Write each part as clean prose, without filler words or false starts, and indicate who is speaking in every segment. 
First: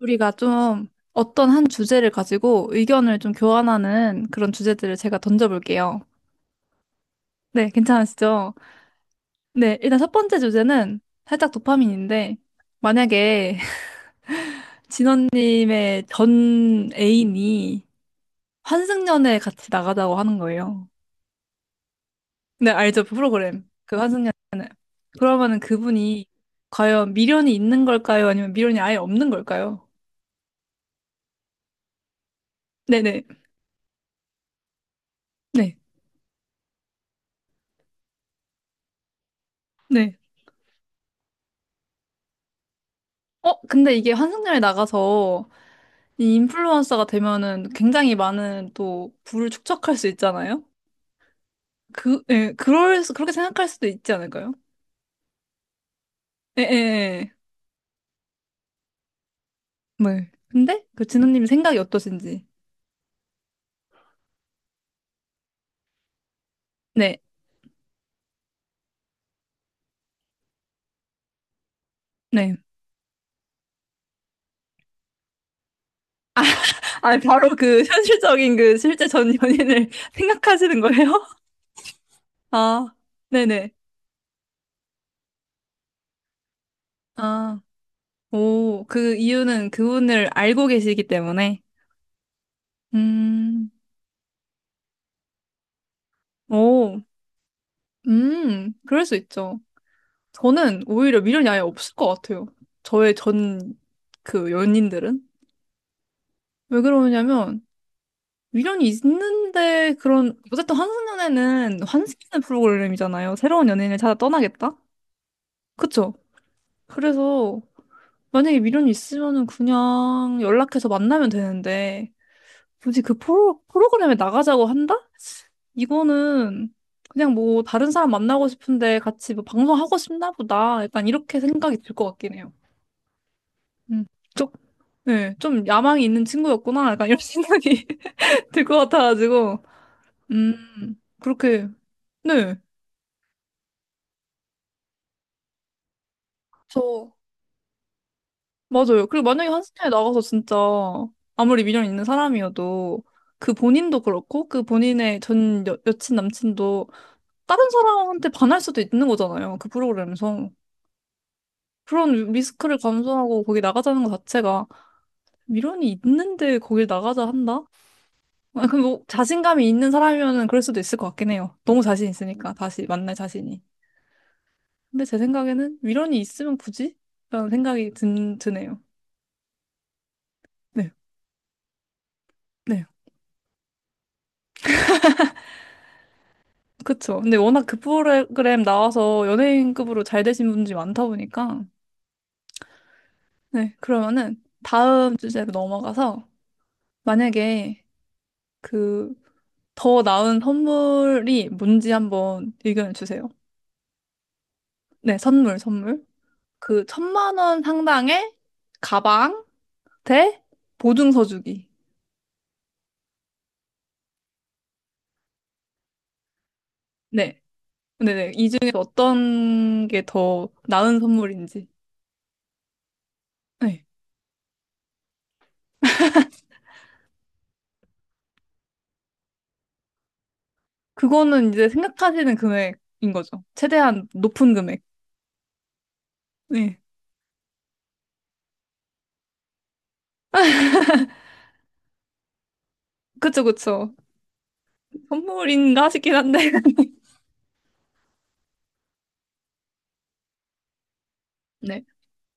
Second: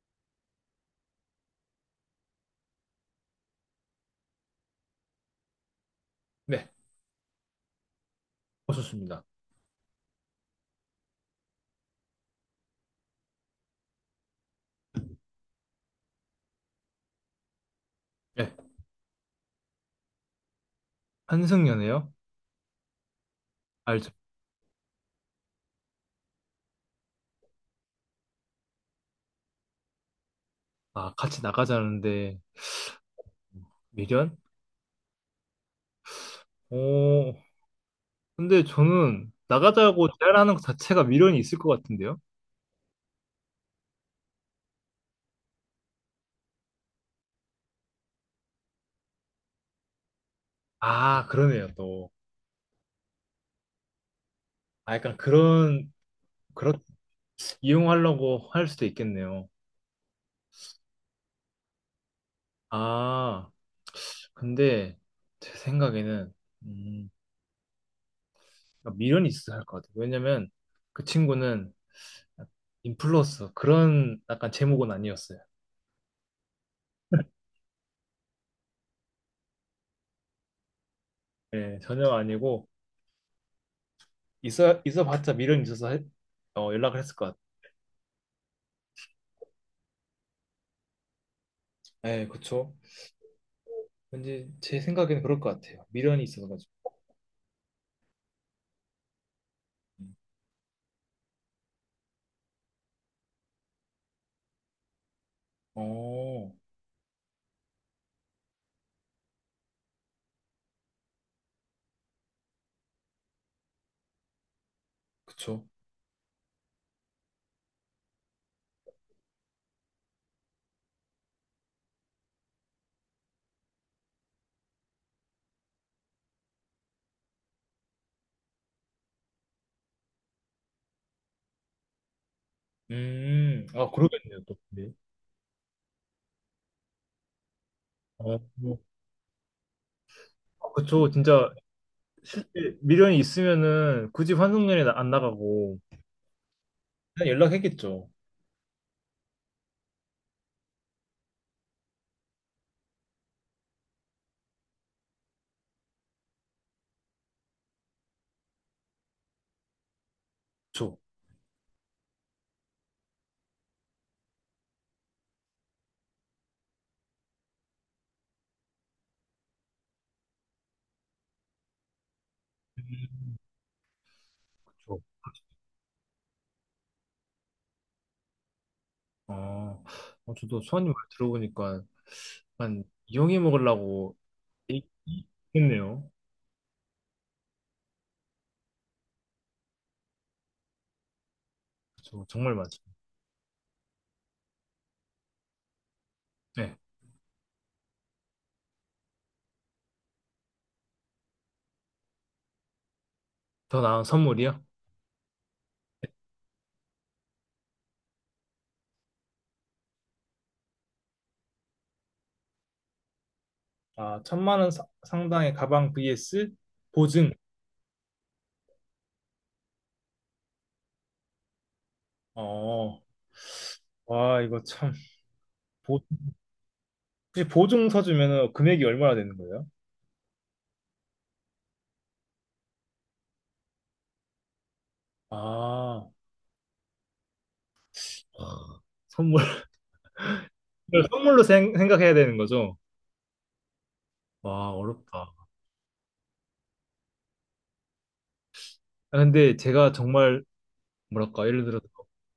Speaker 1: 우리가 좀 어떤 한 주제를 가지고 의견을 좀 교환하는 그런 주제들을 제가 던져볼게요.
Speaker 2: 네,
Speaker 1: 네, 괜찮으시죠?
Speaker 2: 오셨습니다.
Speaker 1: 네, 일단 첫 번째 주제는 살짝 도파민인데, 만약에 진원님의 전 애인이
Speaker 2: 네,
Speaker 1: 환승연애 같이 나가자고 하는 거예요.
Speaker 2: 한승연애요?
Speaker 1: 네, 알죠? 그 프로그램. 그
Speaker 2: 알죠.
Speaker 1: 환승연애. 그러면은 그분이 과연 미련이 있는 걸까요? 아니면 미련이 아예 없는 걸까요?
Speaker 2: 아, 같이 나가자는데
Speaker 1: 네네. 네.
Speaker 2: 미련?
Speaker 1: 네.
Speaker 2: 오, 근데 저는 나가자고
Speaker 1: 네.
Speaker 2: 제안하는 것 자체가 미련이 있을 것 같은데요?
Speaker 1: 어, 근데 이게 환승연애 나가서 이 인플루언서가 되면은 굉장히 많은 또 부를 축적할 수 있잖아요.
Speaker 2: 아, 그러네요, 또.
Speaker 1: 그, 예, 그렇게 생각할 수도 있지 않을까요?
Speaker 2: 아, 약간 그런,
Speaker 1: 예, 예,
Speaker 2: 그런,
Speaker 1: 예.
Speaker 2: 이용하려고 할 수도 있겠네요.
Speaker 1: 네. 근데 그 진호님 생각이 어떠신지.
Speaker 2: 아, 근데 제 생각에는, 음,
Speaker 1: 네,
Speaker 2: 그러니까 미련이 있어야 할 것 같아요. 왜냐면 그 친구는
Speaker 1: 네.
Speaker 2: 인플루언서, 그런 약간 제목은 아니었어요.
Speaker 1: 아, 바로 그 현실적인 그 실제 전 연인을 생각하시는 거예요?
Speaker 2: 네, 전혀 아니고,
Speaker 1: 아, 네네.
Speaker 2: 있어봤자 미련이 있어서 연락을 했을 것 같아.
Speaker 1: 아, 오, 그 이유는 그분을 알고 계시기 때문에.
Speaker 2: 네, 그쵸.
Speaker 1: 음,
Speaker 2: 왠지 제 생각에는 그럴 것 같아요. 미련이 있어서 가지고.
Speaker 1: 오, 그럴 수 있죠. 저는 오히려 미련이 아예 없을 것 같아요. 저의 전 그 연인들은.
Speaker 2: 어,
Speaker 1: 왜 그러냐면, 미련이 있는데 그런, 어쨌든 환승연애는 환승연애 프로그램이잖아요. 새로운 연인을 찾아 떠나겠다?
Speaker 2: 그쵸.
Speaker 1: 그쵸? 그래서 만약에 미련이 있으면은 그냥 연락해서 만나면 되는데, 굳이 그 프로그램에 나가자고 한다? 이거는 그냥 뭐 다른 사람 만나고 싶은데 같이 뭐 방송하고 싶나 보다. 약간 이렇게 생각이 들 것 같긴 해요.
Speaker 2: 아
Speaker 1: 음,
Speaker 2: 그러겠네요
Speaker 1: 좀,
Speaker 2: 또. 근데,
Speaker 1: 네, 좀 야망이 있는 친구였구나. 약간 이런 생각이
Speaker 2: 어,
Speaker 1: 들 것 같아가지고.
Speaker 2: 어, 그쵸. 진짜
Speaker 1: 그렇게, 네.
Speaker 2: 미련이 있으면은 굳이 환승연애 안 나가고
Speaker 1: 저,
Speaker 2: 그냥 연락했겠죠.
Speaker 1: 맞아요. 그리고 만약에 한스타에 나가서 진짜 아무리 미련 있는 사람이어도 그 본인도 그렇고 그 본인의 전 여친, 남친도 다른 사람한테 반할 수도 있는 거잖아요. 그 프로그램에서.
Speaker 2: 그쵸.
Speaker 1: 그런 리스크를 감수하고 거기 나가자는 것 자체가 미련이 있는데 거길 나가자 한다? 아, 그럼 뭐 자신감이 있는 사람이면은 그럴 수도 있을 것 같긴 해요. 너무 자신 있으니까 다시 만날
Speaker 2: 음,
Speaker 1: 자신이.
Speaker 2: 그쵸.
Speaker 1: 근데 제 생각에는 위로이 있으면 굳이? 라는 생각이 드네요.
Speaker 2: 아, 어, 저도 수아님
Speaker 1: 네,
Speaker 2: 말 들어보니까 약간
Speaker 1: 네,
Speaker 2: 이용해 먹으려고 했네요.
Speaker 1: 그쵸. 근데 워낙 그 프로그램 나와서 연예인급으로 잘 되신 분들이 많다 보니까
Speaker 2: 그쵸. 정말 맞죠.
Speaker 1: 네, 그러면은 다음 주제로 넘어가서
Speaker 2: 네.
Speaker 1: 만약에 그 더 나은 선물이 뭔지 한번 의견을 주세요.
Speaker 2: 더 나은 선물이요?
Speaker 1: 네, 선물, 선물. 그 1,000만 원 상당의 가방 대 보증서 주기.
Speaker 2: 아, 1,000만 원 상당의 가방 vs 보증.
Speaker 1: 네. 네네. 이 중에서 어떤 게 더 나은 선물인지.
Speaker 2: 어,
Speaker 1: 네.
Speaker 2: 와, 이거 참. 보, 혹시 보증서 주면은 금액이 얼마나 되는 거예요?
Speaker 1: 그거는 이제 생각하시는 금액인 거죠. 최대한 높은 금액.
Speaker 2: 아,
Speaker 1: 네.
Speaker 2: 선물. 이걸 선물로 생, 각해야 되는 거죠?
Speaker 1: 그쵸, 그쵸.
Speaker 2: 와, 어렵다.
Speaker 1: 선물인가 싶긴 한데.
Speaker 2: 아, 근데 제가 정말, 뭐랄까, 예를
Speaker 1: 네.
Speaker 2: 들어서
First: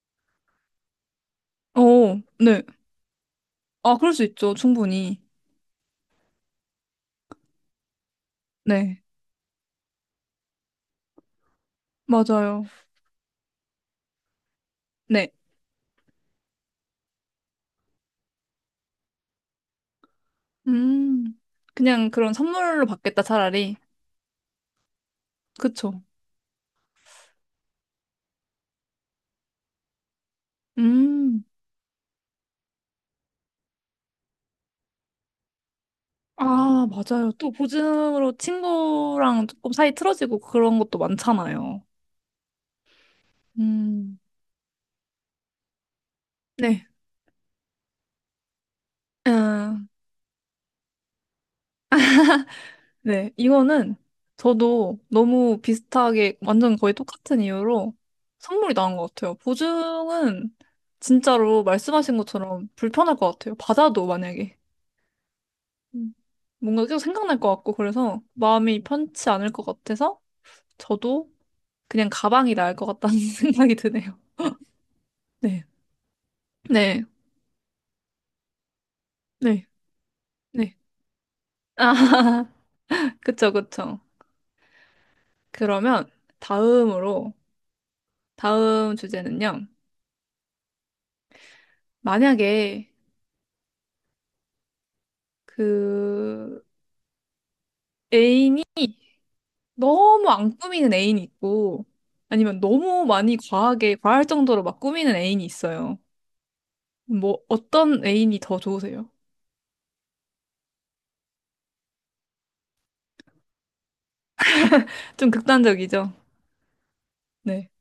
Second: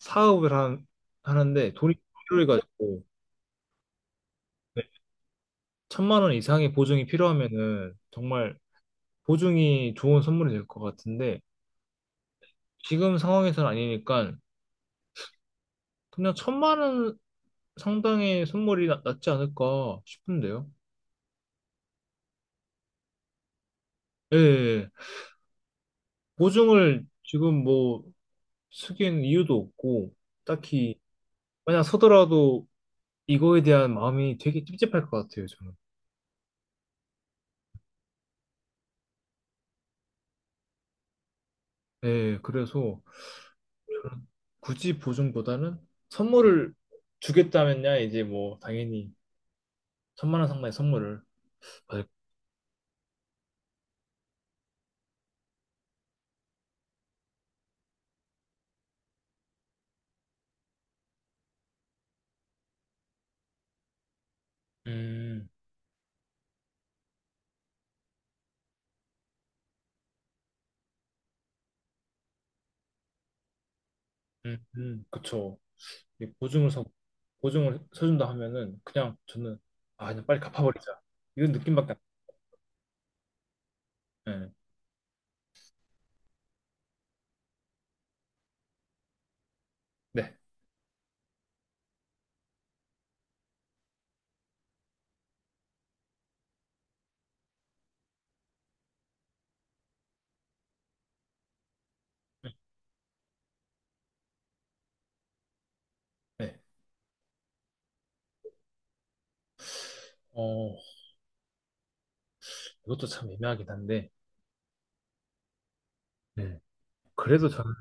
Speaker 2: 사업을 하는데 돈이
Speaker 1: 오, 네.
Speaker 2: 필요해가지고,
Speaker 1: 아, 그럴 수 있죠.
Speaker 2: 네,
Speaker 1: 충분히.
Speaker 2: 1,000만 원 이상의 보증이 필요하면은 정말
Speaker 1: 네.
Speaker 2: 보증이 좋은 선물이 될 것 같은데,
Speaker 1: 맞아요.
Speaker 2: 지금 상황에서는 아니니까,
Speaker 1: 네.
Speaker 2: 그냥 1,000만 원 상당히 선물이 낫지 않을까 싶은데요.
Speaker 1: 음. 그냥 그런 선물로 받겠다, 차라리.
Speaker 2: 예, 예. 예.
Speaker 1: 그쵸.
Speaker 2: 보증을 지금 뭐 쓰기에는 이유도 없고, 딱히,
Speaker 1: 음.
Speaker 2: 만약 서더라도 이거에 대한 마음이 되게 찝찝할 것 같아요, 저는.
Speaker 1: 아, 맞아요. 또 보증으로 친구랑 조금 사이 틀어지고 그런 것도 많잖아요.
Speaker 2: 예, 예. 그래서
Speaker 1: 음,
Speaker 2: 굳이 보증보다는 선물을
Speaker 1: 네.
Speaker 2: 주겠다면야 이제 뭐 당연히
Speaker 1: 아,
Speaker 2: 1,000만 원 상당의 선물을 받을,
Speaker 1: 네. 이거는 저도 너무 비슷하게 완전 거의 똑같은 이유로 선물이 나온 것 같아요. 보증은 진짜로 말씀하신 것처럼 불편할 것 같아요. 받아도 만약에.
Speaker 2: 음,
Speaker 1: 음, 뭔가 계속 생각날 것 같고 그래서 마음이 편치 않을 것 같아서 저도 그냥 가방이 나을 것 같다는 생각이 드네요.
Speaker 2: 그쵸.
Speaker 1: 네.
Speaker 2: 이
Speaker 1: 네.
Speaker 2: 보증을 서준다 하면은 그냥 저는,
Speaker 1: 네.
Speaker 2: 아, 그냥 빨리
Speaker 1: 네.
Speaker 2: 갚아버리자. 이런 느낌밖에
Speaker 1: 아,
Speaker 2: 안,
Speaker 1: 그쵸, 그쵸.
Speaker 2: 예.
Speaker 1: 그러면 다음으로 다음 주제는요.
Speaker 2: 네.
Speaker 1: 만약에 그 애인이 너무 안 꾸미는 애인이 있고 아니면 너무 많이 과하게 과할 정도로 막 꾸미는 애인이 있어요.
Speaker 2: 네.
Speaker 1: 뭐 어떤 애인이 더 좋으세요?
Speaker 2: 어, 이것도 참 애매하긴 한데,
Speaker 1: 좀 극단적이죠?
Speaker 2: 네. 그래도
Speaker 1: 네.
Speaker 2: 저는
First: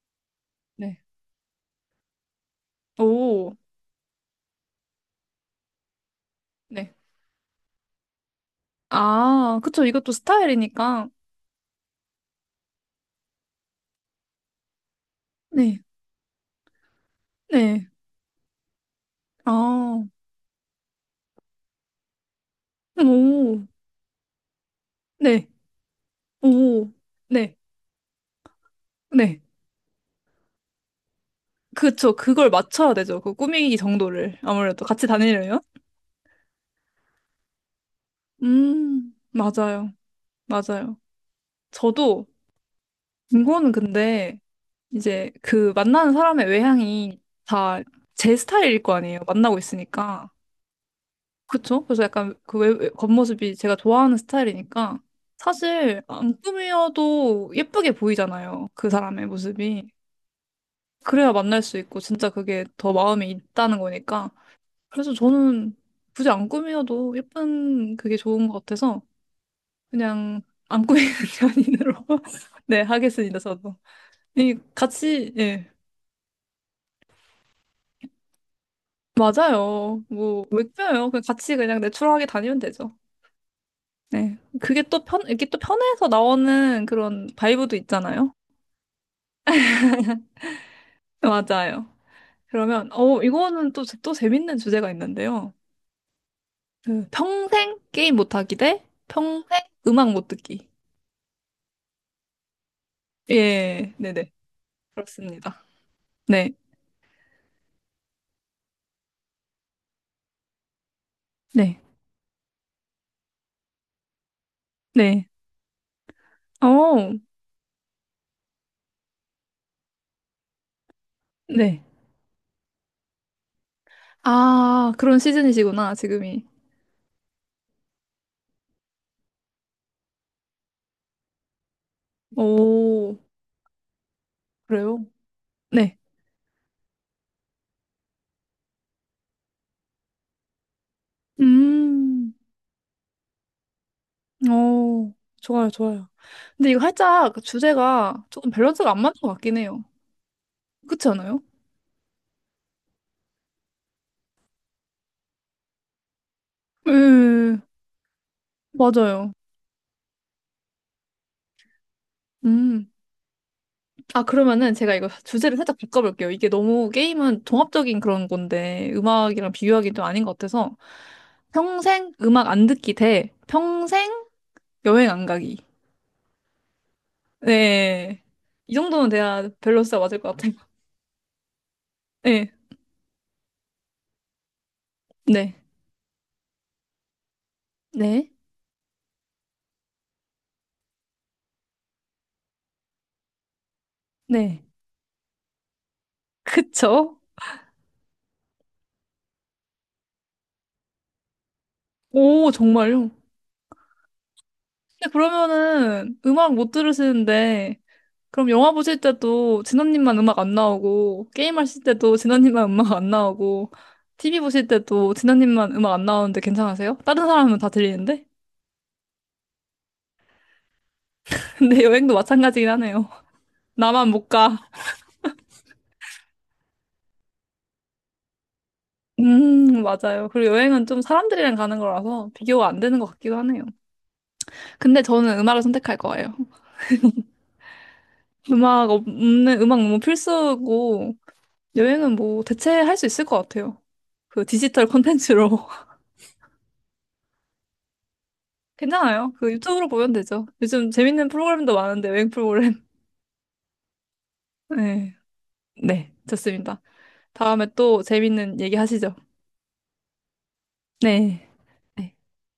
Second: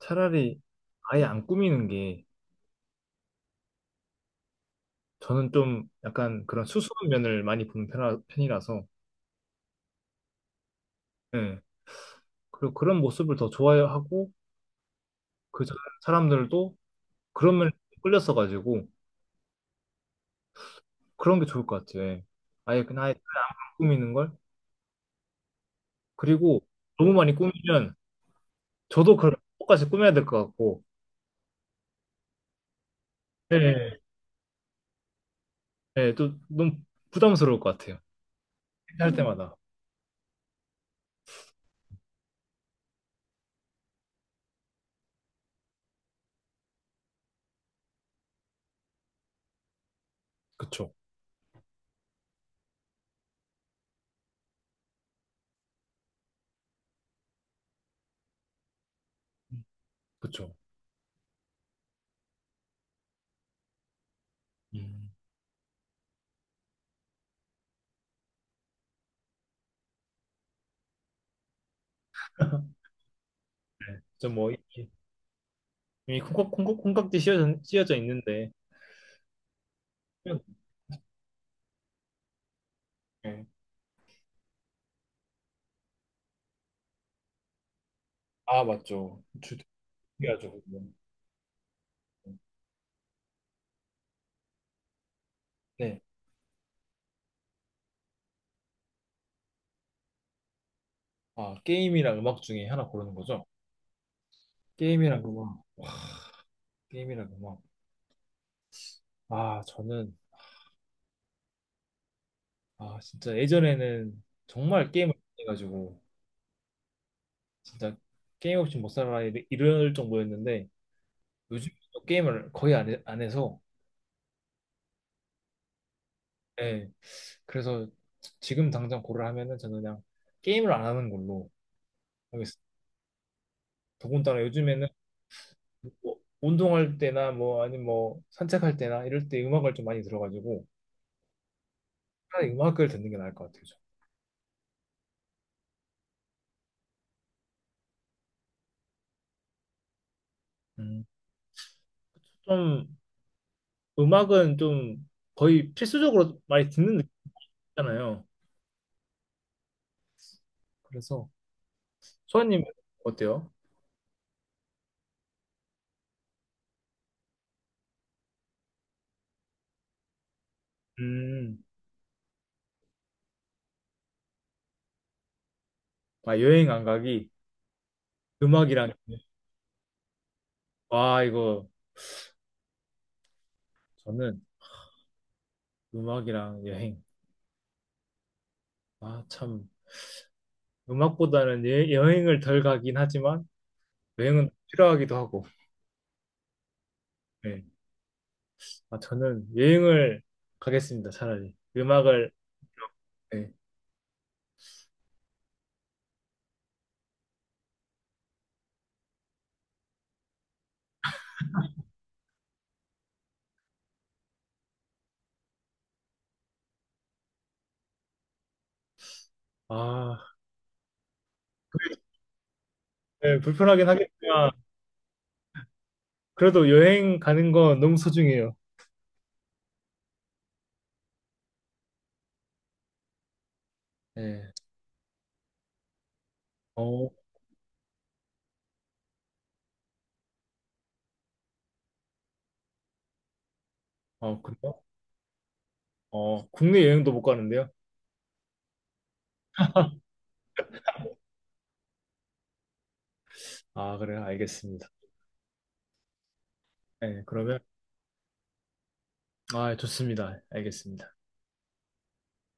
Speaker 2: 차라리
Speaker 1: 네.
Speaker 2: 아예 안 꾸미는 게,
Speaker 1: 오.
Speaker 2: 저는 좀 약간 그런
Speaker 1: 네.
Speaker 2: 수수한 면을 많이 보는 편이라서,
Speaker 1: 아, 그쵸. 이것도 스타일이니까.
Speaker 2: 네, 그리고 그런 모습을 더 좋아하고, 그 사-
Speaker 1: 네.
Speaker 2: 사람들도 그런 면에
Speaker 1: 네.
Speaker 2: 끌렸어가지고,
Speaker 1: 아.
Speaker 2: 그런 게 좋을 것 같아요. 예. 아예 그냥 아예
Speaker 1: 오.
Speaker 2: 안 꾸미는 걸.
Speaker 1: 네.
Speaker 2: 그리고
Speaker 1: 오.
Speaker 2: 너무 많이
Speaker 1: 네.
Speaker 2: 꾸미면, 저도 그걸
Speaker 1: 네.
Speaker 2: 똑같이 꾸며야 될 것 같고,
Speaker 1: 그쵸. 그걸 맞춰야 되죠. 그 꾸미기
Speaker 2: 네,
Speaker 1: 정도를. 아무래도 같이 다니려면.
Speaker 2: 네, 또 너무 부담스러울 것 같아요. 할
Speaker 1: 음.
Speaker 2: 때마다.
Speaker 1: 맞아요. 맞아요. 저도 이거는 근데 이제 그 만나는 사람의 외향이 다 제 스타일일 거 아니에요. 만나고 있으니까.
Speaker 2: 그쵸.
Speaker 1: 그쵸? 그래서 약간 그 겉모습이 제가 좋아하는 스타일이니까 사실 안 꾸미어도 예쁘게 보이잖아요. 그 사람의 모습이.
Speaker 2: 그쵸.
Speaker 1: 그래야 만날 수 있고 진짜 그게 더 마이 있다는 거니까.
Speaker 2: 음.
Speaker 1: 그래서 저는 굳이 안 꾸미어도 예쁜 그게 좋은 것 같아서 그냥 안 꾸미는 연인으로 네, 하겠습니다, 저도.
Speaker 2: 그뭐
Speaker 1: 이
Speaker 2: 이미
Speaker 1: 같이 예.
Speaker 2: 콩깍지 씌워져 있는데.
Speaker 1: 맞아요. 뭐, 왜 껴요? 그냥 같이 그냥 내추럴하게 다니면 되죠.
Speaker 2: 네.
Speaker 1: 네. 그게 또 편, 이게 또 편해서 나오는 그런 바이브도 있잖아요.
Speaker 2: 아 맞죠, 주특기하죠.
Speaker 1: 맞아요. 그러면, 어, 이거는 또, 또 재밌는 주제가 있는데요.
Speaker 2: 네.
Speaker 1: 그 평생 게임 못하기 대 평생 음악 못 듣기.
Speaker 2: 아 게임이랑 음악 중에 하나 고르는 거죠?
Speaker 1: 예, 네네.
Speaker 2: 게임이랑 음악,
Speaker 1: 그렇습니다. 네,
Speaker 2: 게임이랑 음악. 아 저는,
Speaker 1: 네,
Speaker 2: 아 진짜 예전에는 정말 게임을
Speaker 1: 네.
Speaker 2: 많이 해가지고
Speaker 1: 어,
Speaker 2: 진짜 게임 없이 못 살아 이럴 정도였는데 요즘
Speaker 1: 네.
Speaker 2: 또 게임을 거의 안 해서.
Speaker 1: 아, 그런 시즌이시구나, 지금이.
Speaker 2: 네, 그래서 지금 당장 고를 하면은 저는 그냥 게임을 안 하는 걸로 하겠습니다.
Speaker 1: 오,
Speaker 2: 더군다나 요즘에는
Speaker 1: 그래요? 네.
Speaker 2: 뭐 운동할 때나 뭐 아니면 뭐 산책할 때나 이럴 때 음악을 좀 많이 들어가지고
Speaker 1: 음.
Speaker 2: 차라리 음악을 듣는 게 나을 것 같아요. 저.
Speaker 1: 오 좋아요, 좋아요. 근데 이거 살짝 그 주제가 조금 밸런스가 안 맞는 것 같긴 해요.
Speaker 2: 음,
Speaker 1: 그렇지 않아요?
Speaker 2: 좀 음악은 좀 거의 필수적으로 많이 듣는
Speaker 1: 예,
Speaker 2: 느낌이잖아요.
Speaker 1: 맞아요.
Speaker 2: 그래서 소아님
Speaker 1: 음.
Speaker 2: 어때요?
Speaker 1: 아, 그러면은 제가 이거 주제를 살짝 바꿔볼게요. 이게 너무 게임은 종합적인 그런 건데, 음악이랑 비교하기 좀 아닌 것 같아서.
Speaker 2: 음,
Speaker 1: 평생 음악 안 듣기 대 평생 여행 안 가기.
Speaker 2: 아 여행 안 가기.
Speaker 1: 네. 이
Speaker 2: 음악이랑.
Speaker 1: 정도는 돼야 밸런스가 맞을 것 같아요.
Speaker 2: 와 이거.
Speaker 1: 네.
Speaker 2: 저는
Speaker 1: 네.
Speaker 2: 음악이랑 여행.
Speaker 1: 네.
Speaker 2: 아 참, 음악보다는 여행을 덜 가긴 하지만 여행은
Speaker 1: 네.
Speaker 2: 필요하기도 하고.
Speaker 1: 그쵸?
Speaker 2: 네. 아 저는 여행을 가겠습니다. 차라리 음악을.
Speaker 1: 오, 정말요?
Speaker 2: 네.
Speaker 1: 근데 그러면은 음악 못 들으시는데, 그럼 영화 보실 때도 진원님만 음악 안 나오고, 게임 하실 때도 진원님만 음악 안 나오고, TV 보실 때도 진원님만 음악 안 나오는데 괜찮으세요? 다른 사람은 다 들리는데?
Speaker 2: 아,
Speaker 1: 근데 여행도 마찬가지긴 하네요.
Speaker 2: 네, 불편하긴
Speaker 1: 나만 못
Speaker 2: 하겠지만
Speaker 1: 가.
Speaker 2: 그래도 여행 가는 건 너무 소중해요.
Speaker 1: 맞아요. 그리고 여행은 좀 사람들이랑 가는 거라서 비교가 안 되는 것 같기도 하네요.
Speaker 2: 네.
Speaker 1: 근데 저는 음악을 선택할 거예요.
Speaker 2: 어,
Speaker 1: 음악 없는, 음악 너무 필수고, 여행은 뭐 대체할 수 있을 것 같아요.
Speaker 2: 어,
Speaker 1: 그
Speaker 2: 그래요?
Speaker 1: 디지털 콘텐츠로.
Speaker 2: 어, 국내 여행도 못 가는데요?
Speaker 1: 괜찮아요. 그 유튜브로 보면 되죠. 요즘 재밌는 프로그램도 많은데, 여행 프로그램.
Speaker 2: 아, 그래요? 알겠습니다.
Speaker 1: 네. 네, 좋습니다.
Speaker 2: 네, 그러면
Speaker 1: 다음에 또 재밌는 얘기 하시죠.
Speaker 2: 아, 좋습니다. 알겠습니다.
Speaker 1: 네. 네.